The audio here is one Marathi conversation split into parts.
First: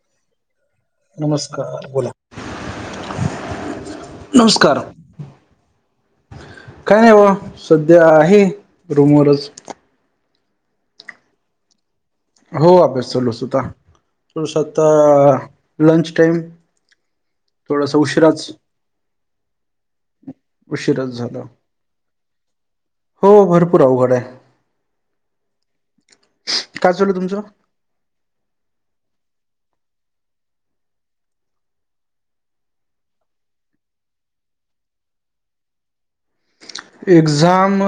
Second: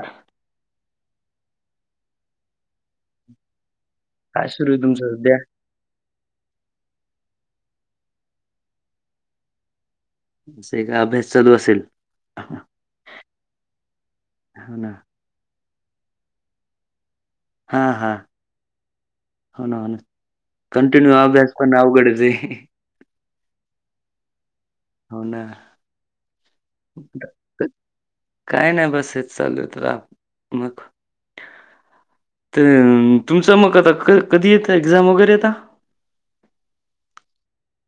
ह नमस्कार बोला ह नमस्कार काय नाही बा सध्या आहे रूमवररच असे का अभ्यास चालू असेल हो अभ्यास लूस होता स आता ना लंच टाईम हा थोडासा हा उशराच हो ना ना उशिराच कंटिन्यू झाला अभ्यास पण अवघडच ये. हो भरपूर अवघड आहे हो ना. काय चालू हाय तुमचं? तर काय नाही बस हेच चालू तुला मग तर तुमचं मग आता क कधी येत एक्झाम वगैरे आता? एक्झाम....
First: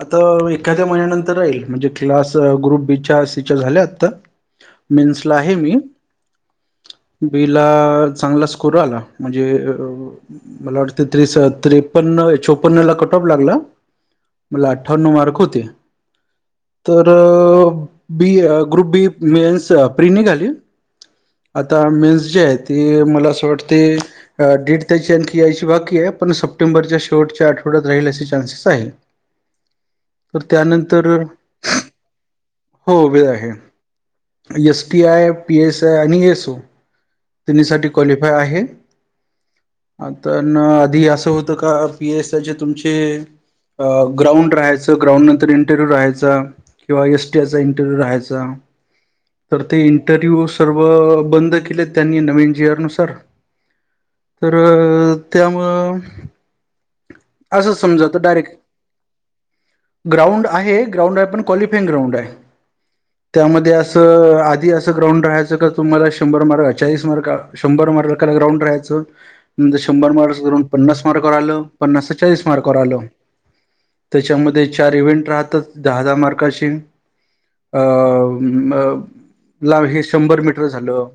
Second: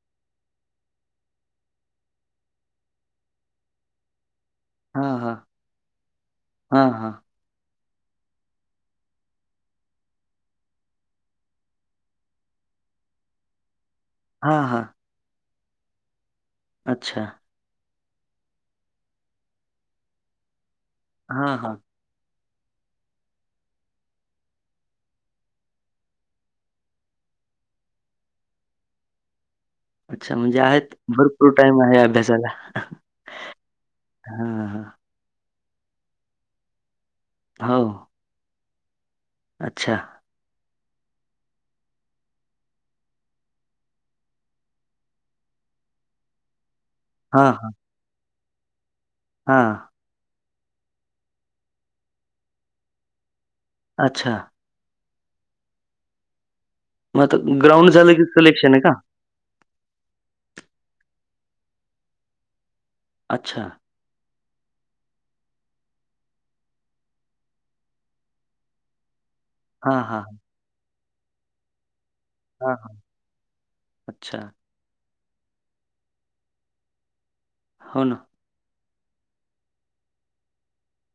आता एखाद्या महिन्यानंतर राहील, म्हणजे क्लास ग्रुप बी. च्या सी. च्या झाल्या आता. हा हा मेन्सला आहे मी. हा हा बी. ला चांगला स्कोर आला, म्हणजे मला वाटते त्रेष्ठ-त्रे चन्न-चोपन्न ला कट ऑफ लागला, हा मला हा अठ्ठावन्नव मार्क होते. तर अच्छा B. Group B mains pre निघाली. हा हा आता मेन्स जे आहेत. ती मला असं वाटते दीड त्याची आणखी यायची बाकी आहे, पण सप्टेंबर ऑक्टोंबरच्या शेवटच्या आठवड्यात राहील असे चान्सेस आहे. अच्छा तर म्हणजे आहेत, त्यानंतर भरपूर टाइम आहे अभ्यासाला. हो वेळ आहे, हा S. T I. P. S. I. आणि एस. ओ. हा तिनीसाठी हो क्वालिफाय आहे. अच्छा. तर आधी असं होतं का. पी. एस. आयचे तुमचे. ग्राउंड राहायचं, ग्राउंड नंतर इंटरव्ह्यू राहायचा, किंवा एस हा चा हा इंटरव्ह्यू राहायचा. हा तर ते इंटरव्ह्यू सर्व बंद केले त्यांनी नवीन जी आर नुसार. अच्छा. तर त्यामुळं मग आता असं ग्राउंड समजा झालं तर की, डायरेक्ट सिलेक्शन आहे का. ग्राउंड आहे, ग्राउंड आहे पण, क्लिफाईंग ग्राउंड आहे, अच्छा त्यामध्ये अस असं आधी असं ग्राउंड राहायचं का, तुम्हाला शंभर मार्क चाळीस मार्कला. शंभर मार्काला ग्राउंड राहायचं, नंतर हा शंभर हा मार्क ग्राउंड पन्नास मार्कवर आलं. पन्नास चाळीस हा मार्कावर आलं, अच्छा. त्याच्यामध्ये चार इव्हेंट राहतच दहा-दहा मार्काशी. अ हो ना. म ला हे शंभर मीटर झालं.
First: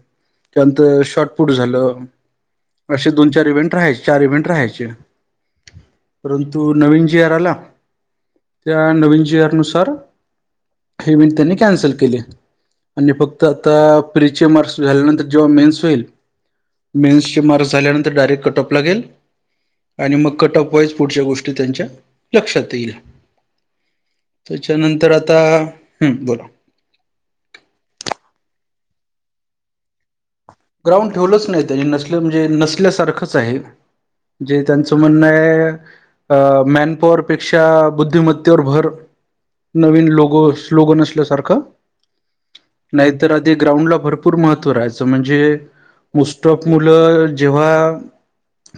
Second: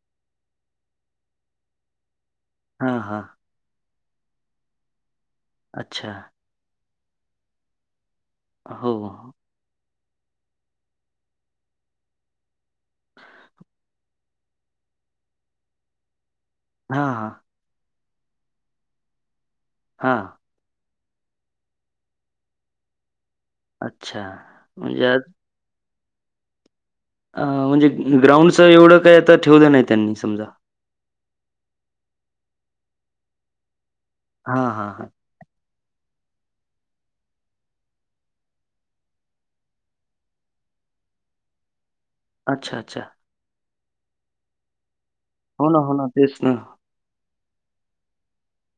त्यानंतर शॉर्टपुट झालं. हां, असे हां. दोन चार इव्हेंट राहायचे, चार इव्हेंट राहायचे. अच्छा. परंतु नवीन जी. आर आला, त्या हो. नवीन जी. आर नुसार. हे मीनट त्यांनी कॅन्सल केले, आणि फक्त आता फ्रीचे मार्क्स झाल्यानंतर, जेव्हा मेन्स होईल, हां, हां. मेन्सचे मार्क्स झाल्यानंतर डायरेक्ट कटऑफ लागेल, आणि मग हां. कटऑफ वाईस पुढच्या गोष्टी त्यांच्या लक्षात येईल, अच्छा. म्हणजे त्याच्यानंतर आज आता हम्म बोला. अ म्हणजे ग्राउंडच एवढं काय आता ठेवलं नाही त्यांनी समजा. ग्राउंड ठेवलंच नाही, त्यांनी नसलं म्हणजे नसल्यासारखंच आहे. जे हां, हां, त्यांचं हां. म्हणणं आहे, अ मॅनपॉवरपेक्षा बुद्धिमत्तेवर भर नवीन लोगो स्लोगन नसल्यासारखं. अच्छा-अच्छा. तर आधी ग्राउंला भरपूर महत्व रहायचं, म्हणजे हो ना, हो ना. [inaudible] तेच ना. आपलं जेव्हा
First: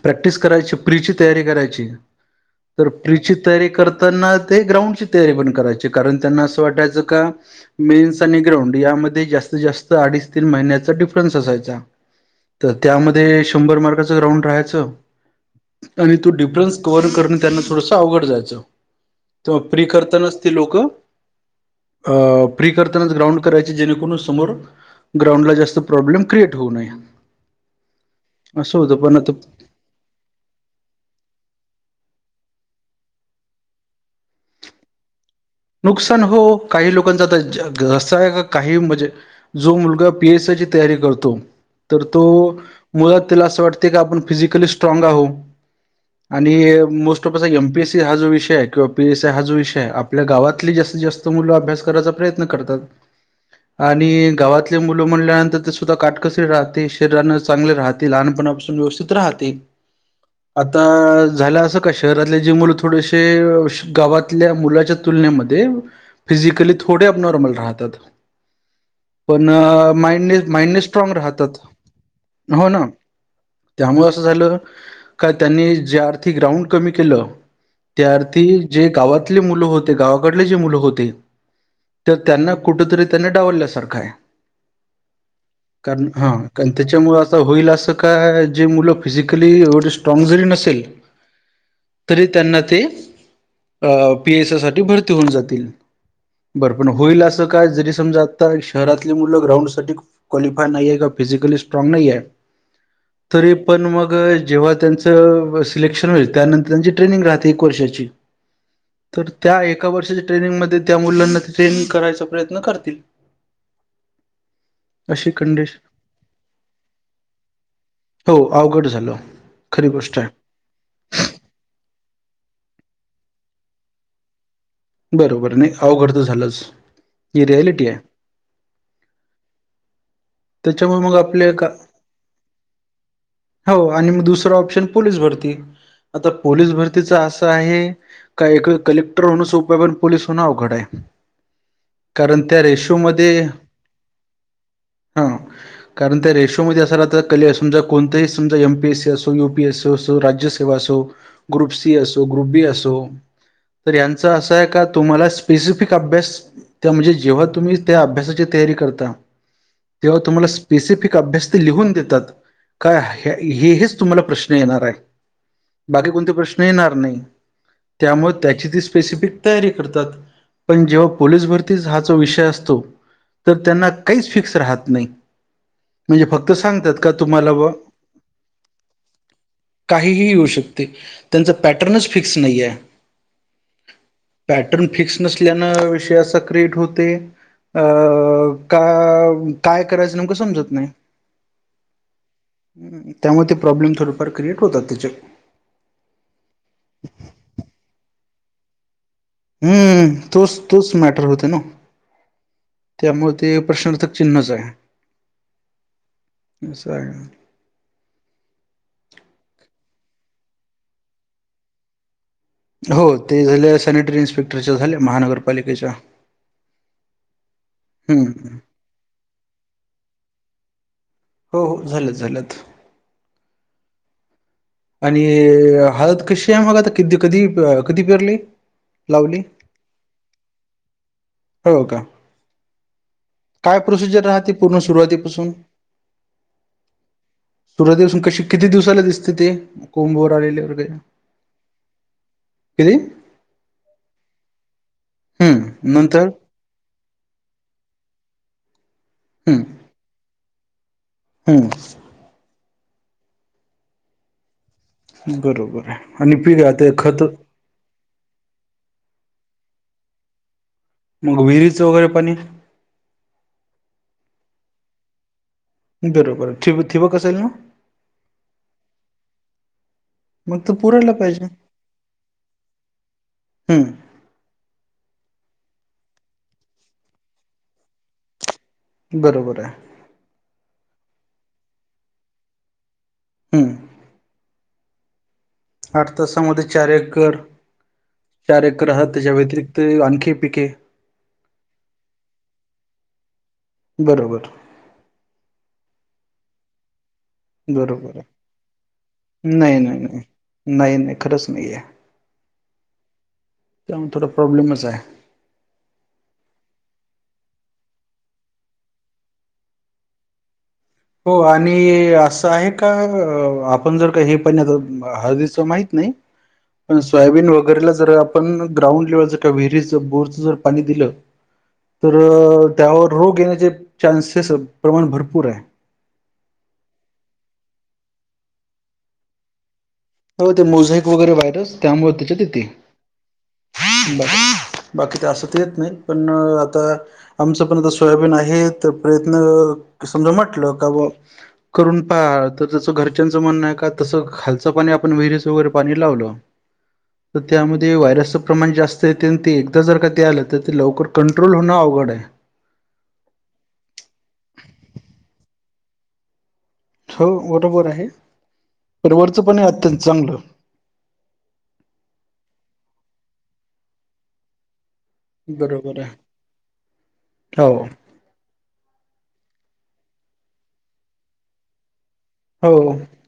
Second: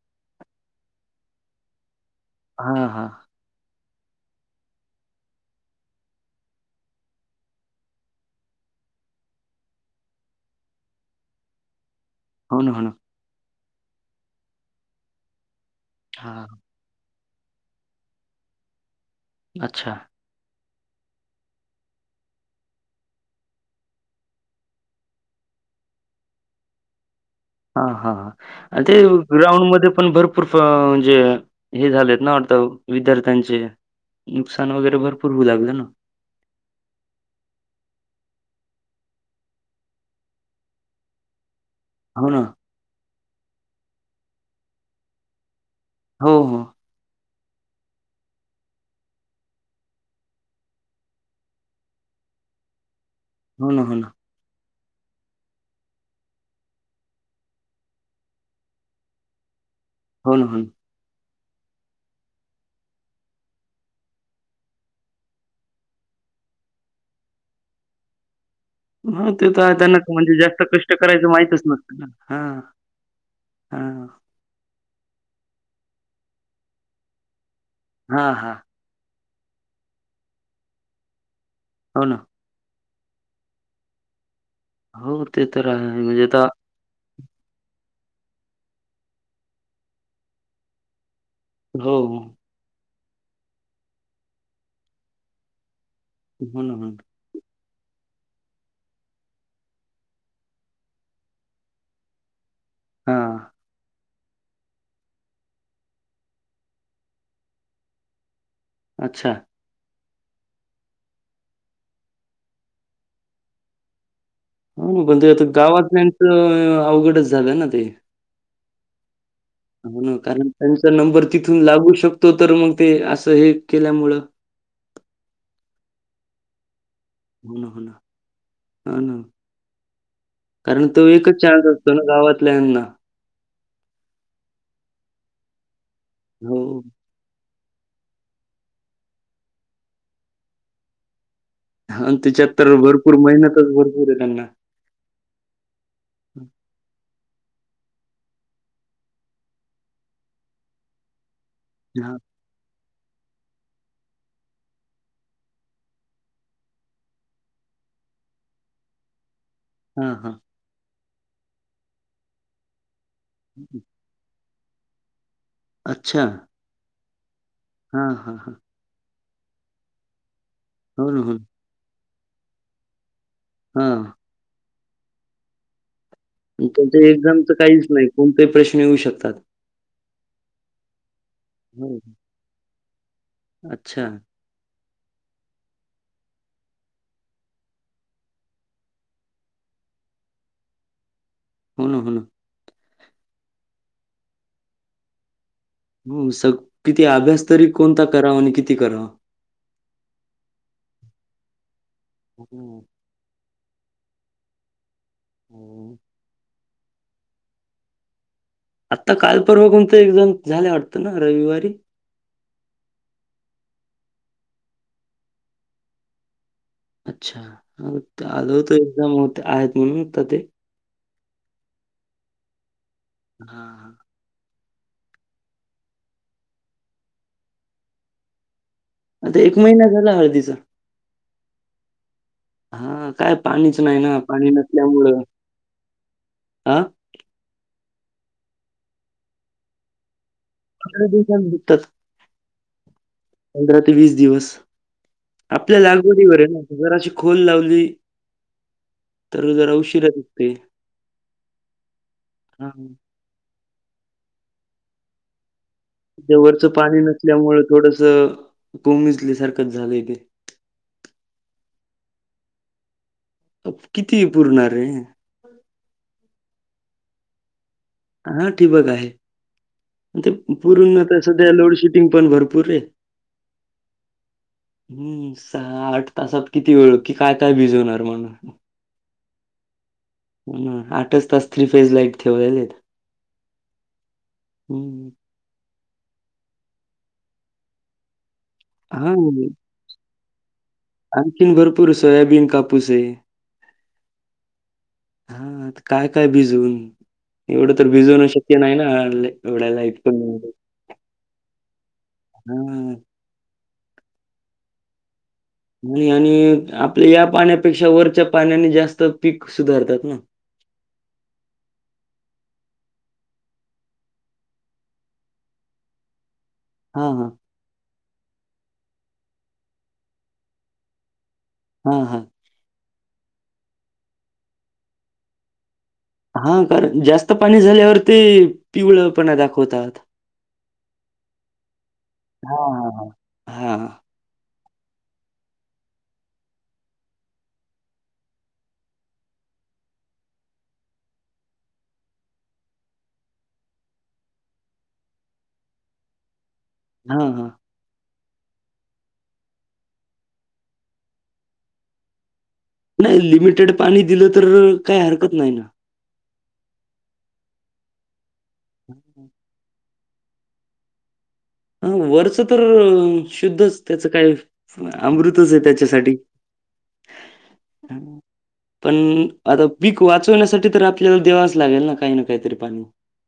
प्रॅक्टिस करायची, प्रीची तयारी करायची. तर हां, हां. परिचित. तयारी करताना, ते ग्राउंडची तयारी पण करायची, कारण त्यांना असं वाटायचं का. मेन्स आणि ग्राउंड यामध्ये जास्तीत-जास्त अडीच तीन महिन्याचा डिफरंट हो ना, हो ना. त्यामध्ये शंभर मार्काचा ग्राउंड राहायच आणि तो हां. डिफरन्स कव्हर करण त्यांना थोडस अवघड जायचं त प्रि अच्छा. करता नसतील लोकं अ प्री करतानाच ग्राउंड करायची जेणेकरून समोर ग्राउंडला जास्त प्रॉब्लेम क्रिएट होऊ नये हा हा असं ह ते होतं पण आता ग्राउंड मध्ये पण भरपूर म्हणजे हे झालेत ना वाता विद्यार्थ्यांचे नुकसान वगैरे भरपूर झालंय नुकसान हो काही लोकांच तर असं आहे का काही म्हणजे जो मुलगा पी एस आय ची तयारी करतो तर हो ना. तो मुळात त्याला असं वाटते की आपण फिजिकली स्ट्रांग आहो हो, आणि हो. मोस्ट ऑफ एमपीएसी हा जो विषय आहे किंवा पीएसी हा जो विषय आहे आपल्या गावातली जास्तीत जास्त मुलं अभ्यास करायचा प्रयत्न करतात हो ना, हो ना. आणि गावात मुलं म्हणल्यानंतर ते सुद्धा काटकसरी राहते शरीरा चांगले राहते लहानपणापासून व्यवस्थित राहते होन हो आता झालं असं का शहरातले जे मुलं थोडेसे गावातल्या मुलाच्या तुलनेमध्ये फिजिकली थोडे अ नॉर्मल राहतात हां, ते पण तर आहे त्यांना म्हणजे माइंडने जास्त माइंडने कष्ट स्ट्रॉंग करायचं माहीतच राहतात नसतं ना. हां, हो ना हां. त्यामुळे असं झालं का त्यांनी ज्या अर्थी ग्राउंड कमी केलं त्या हां, अर्थी हां. जे गावातले मुलं होते ते गावाकडले जे मुलं होते हो ते ना. त्यांना कुठेतरी त्यांनी डावलल्यासारखं आहे हो, ते तर आहे कर म्हणजे हा आता त्याच्यामुळं असं होईल असं का जे मुलं फिजिकली एवढी स्ट्रांग जरी नसेल हो, हो तरी त्यांना ते पीएस साठी भरती होऊन जातील हो ना, बरं हो पण ना. होईल असं काय जरी समजा आता शहरातली मुलं ग्राउंड साठी क्वालिफाय नाहीे का फिजिकली स्ट्रांग नाही आहे हां, तरी पण मग मग जेव्हा त्यांच सिलेक्शन होईल त्यानंतर त्यांची ट्रेनिंग राहते एक वर्षाची तर अच्छा त्या एका वर्षाच्या ट्रेनिंगमध्ये त्या मुलांना ते ट्रेनिंग करायचा प्रयत्न करतील हो ना पण ते अशी आता कंडिशन गावातल्याचं अवघडच झालंय ना ते हो अवघड झालं खरी हो ना गोष्ट आहे कारण त्यांचा नंबर तिथून लागू शकतो तर मग ते असं हे केल्यामुळं बरोबर नाही अवघड तर झालंच ही हो ना हो रियालिटी ना आहे ह ना कारण त्याच्यामुळे तो मग एकच आपले का शाळत असतो ना गावातल्याना हो आणि दुसर ऑप्शन पोलीस भरती आता हो पोलीस भरतीचा अस आहे का कलेक्टर होण सोपय पण पोलीस होण अवघड आहे आणि कारण त्या तिच्याहत्तर भरपूर रेशोमध्ये मेहनतच भरपूर आहे त्यांना हा कारण त्या रेशोमध्येध्ये असाला तर कले समजा कोणताही सजा एमपीएससी असो युपीएसी असो राज्य असो ग्रुप सी हां, असो ग्रुप बी असो तर यांचं असं आहे का तुम्हाला स्पेसिफिक अभ्यास त्या म्हणजे जेव्हा तुम्ही त्या अभ्यासाची तयारी करता हां, तेव्हा हां. तुम्हाला स्पेसिफिक अभ्यास ते लिहून देतात काय हे हेच तुम्हाला प्रश्न बाकी अच्छा. कोणते प्रश्न येणार नाही हां, त्यामुळे हां. हां. त्याची त स्पेसिफिक तात पण जेव्हा हो ना, प हो. ना. भर हा विषय असतो त्यां हां. फिक्स राहत नाही फक्त सांगतात त्याच्या का एक्झामच तुम्हाला ब काहीच नाही कोणताही प्रश्न येऊ शकतात काहीही येऊ शकते त्यांचा हो. पॅटर्नच फिक्स नाही आहे अच्छा पॅटर्न फिक्स नसल्यान विषय असा क्रिएट होते अ का काय करायचं नेमकं समजत नाही होय होय त्यामुळे ते प्रॉब्लेम थोडंफार क्रिएट होतात त्याचे हो सग किती अभ्यास तरी कोणता करावा आणि किती करावा हम्म तोच तोच मॅटर होते ना हम्म त्यामुळे ते प्रश्न चिन्हच आहे [inaudible] असय आत्ता कालपर्वा कोणत एक्झाम झाले वाटतं ना रविवारी हो ते झाले सॅनिटरी इन्स्पेक्टरच्या झाले महानगरपालिकेच्या अच्छा हम्म आल होत एक्झाम हो आहेत म्हणून ते हो हो झालंत झालंत हा हा आणि हळत कशी आहे मगा आता कि कधी कधी पिरली आता एक महिना झाला हळदीचा हो ओ का हा काय पाणी काय पाणीच नाही ना. प्रोसिजर राहात पूर्ण नसल्यामुळं सुरुवातीपासून हां, सुरवाती पासून कशी किती दिवसाला दिसते ते कोंभवर आलेल्या वर पंधरा दिवसांनी दिसतात किती पंधरा ते वीस दिवस आपल्या हम्म नंतर लागवडीवर आहे ना जराची खोल लावली तर हम्म जर उशीरा दिसंते हम्म हा हा बरोबर आहे आणि पिकं ते खत थोडस कोमजली सारखंच झालंय ते मग विहिरीचं वगैरे पण किती पुरणार रे बरोबर ठिबक असलं ना हा ठिबक आहे ते मग तर पुूरण पुरायला आता पाहिजे सध्या लोडशेडिंग पण भरपूर रे हम्म हम्म सहा आठ तासात किती वेळ कि काय काय भिजवणार म्हण बरोबर आहे आठच तास थ्री फेज लाईट ठेवलेलेत हम्म हम्म आठ तासामध्ये चार एकर चार एकर आहात त्याच्या हां, व्यतरिक्त ते आणखे पिके आणखीन भरपूर सोयाबीन कापूस आहे बरोबर हा आता काय काय भिजऊन एवढं तर बरोबर भिजवण शक्य नाही ना एवढ्याला नाही नाही लाईट नाही मध्ये नाही नाही खरंच नाही आहे हम्म त्यामुळे थोडा प्रॉब्लेमच आहे आणि आणि आपल्या या पाण्यापेक्षा वरच्या पाण्याने जास्त पीक सुधारतात ना हो आणि असं आहे का आपण जर का हे पाणी आ हळदीचं माहित नाही [inaudible] पण हां. सोयाबीन वगैरेला जर पण ग्राउंड लेवलच किंवा, विहिरीच बोरचं जर पाणी दिलं हां, तर, हां. त्यावर रोग येण्याचे चान्सेस प्रमाण भरपूर ये. हा कारण जास्त पाणी झाल्यावर ते पिवळपणा दाखवतात. हो ते मोझेक वगैरे व्हायरस, त्यामुळे त्यांच्यात येते. हां, हां, हां. हां. बाकी तर असं ते, येत नाही पण आता. आमचं पण आता सोयाबीन आहे. तर प्रयत्न समजा म्हटलं का बा करून पा तर जसं घरच्यांचं म्हणण आहे, का तसं खालचं पाणी आ विहरीच वगैरे पाणी लावलो. हां, तर हां. त्यामध्ये ते व्हायरसचं प्रमाण जास्त येते. आणि ते एकदा जर का आलं, तर ते लवकर कंट्रोल होणं अवघड आहे. नाही लिमिटेड पाणी दिलं, तर काही हरकत नाही ना. हो बरोबर आहे. हं. पर वरचं पण आहे अत्यंत चांगलं. ह वरचं तर शुद्धच त्याचं काय, अमृतच आहे बरोबर त्यांच्यासाठी. आहे हो पण आता पीक वाचवण्यासाठी तर आपल्याला देवाच लागेल ना काही ना. काहीतरी हो, पाणी.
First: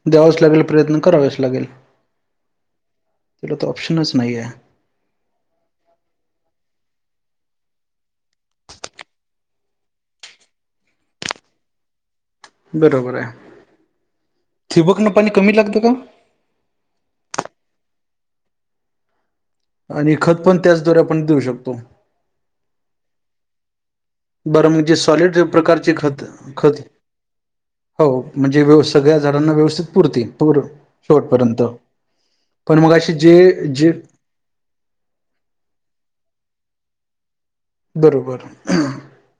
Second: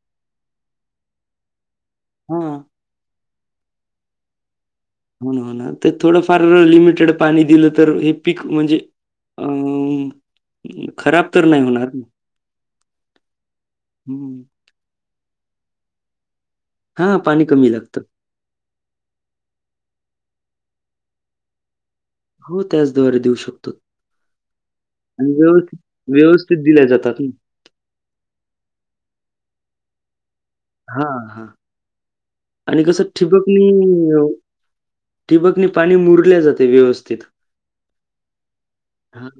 द्यावच लागेल प्रयत्न करावेच लागेल. हा, तिला तर ऑप्शनच नाहीये. हो ना, हो ना ते थोडंफार लिमिटेड पाणी दिलं तर हे पीक म्हणजे, अ... खराब तर नाही होणार ना, बरोबर आहे. हं. ठिंबकनं पाणी कमी लागत का ओ. हा पाणी कमी लागतं. आणि खत पण त्याचद्वारे आपण देऊ शकतो. हो त्याचद्वारे देऊ शकतो. बरं म्हणजे आणि सॉलिड व्यवस्थित प्रकारचे खत, व्यवस्थित खत दिल्या जातात ना. हो म्हणजे व्यव सगळ्या झाडांना व्यवस्थित पुरतील. पूर हां, हां. शेवटपर्यंत, पण आणि कसं मगाशी जे जे ठिंबकणे पाणी मुरले जाते व्यवस्थित. बरोबर. हा.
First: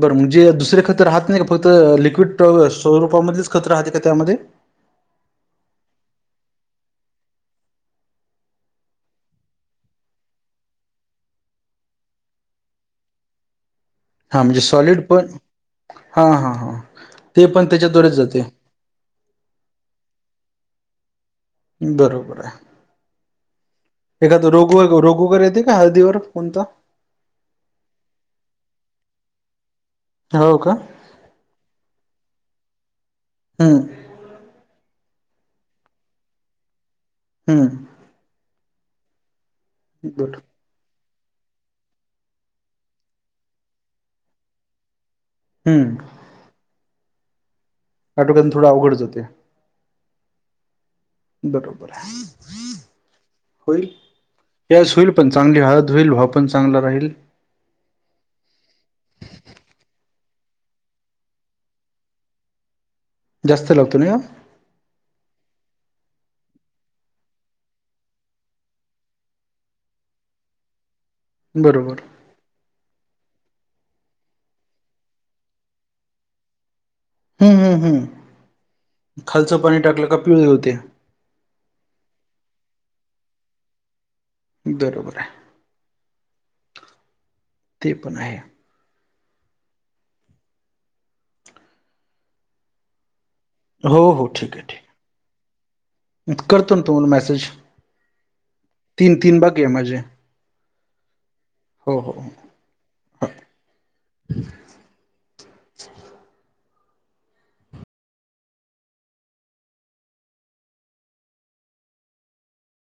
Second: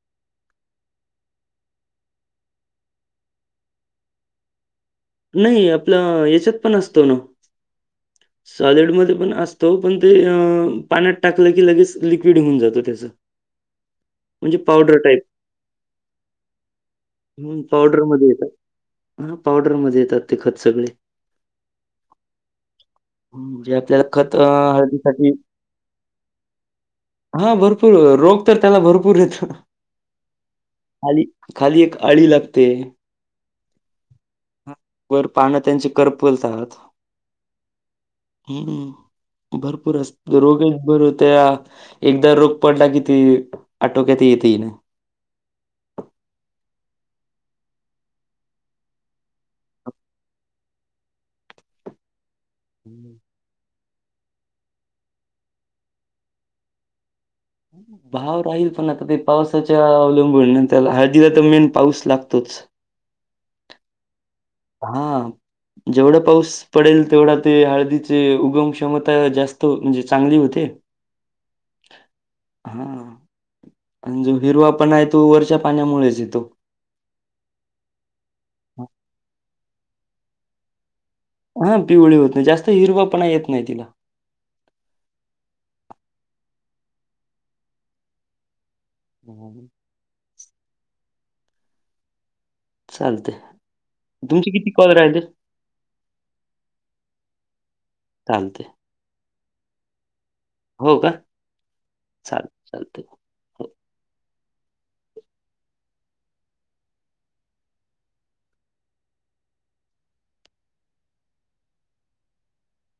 बरं म्हणजे दुसर खतं राहत नाही का, फक्त लिक्विड स्वरूपामध्येच खतं राहते का त्यामध्ये, नाही आपलं हेच्यात पण असतो ना. सॉलिडमध्ये पण असतो, पण ते पाण्यात टाकलं की लगेच लिक्विड होऊन जातो त्याचं. [inaudible] हां म्हणजे पावडर सॉलीड टाइप पण, हा हा हा, ते हं, पण त्याच्याद्वारेच जाते. रम मध्ये येतात ते खत सगळे. बरोबर आहे. म्हणजे आपल्याला खत अ, एखाद रोग.. रोग हळदीसाठी वेगर येते का हळदीवर कोणत? हा भरपूर रोग तर, त्याला भरपूर येतो. हो का, खाली खाली एक अळी लागते. हं.. वर पानं त्यांची करपलतात. हम्म. हम्म, भरपूर असत बर रोगच भर होत्या या. एकदा रोख पडला कि ते, आटोक्यात येतही नाही. हम्म. काटोकन थोडं आवघड होतंय. बरोबर आहे. हम्म. होईल, यस होईल पण चांगली हळद होईल, भाव पण चांगला राहील. भाव राहील पण आता ते पावसाच्या अवलंबून त्या हळदीला तर मेन पाऊस लागतोच. जास्त लागतो नाही ओ. हा जेवढं पाऊस पडेल तेवढा ते हळदीचे उगम क्षमता जास्त म्हणजे चांगली होते. बरोबर. हा आणि जो हिरवा पण आहे तो, वरच्या पाण्यामुळेच येतो. हम्म, हम्म, हम्म खालचं पाणी टाकलं का पिवळे होते. हा पिवळी होते, जास्त हिरवा पण येत नाही तिला. बरोबर आहे. ते पण आहे. हम्म. चालते हो तुमचे किती कॉल राहिलेत? करतोना तुम्हाला मॅसेज. चालतेय. तीन-तीन बाकीये माझे. हो का हो हो हो चालतय-चालतय.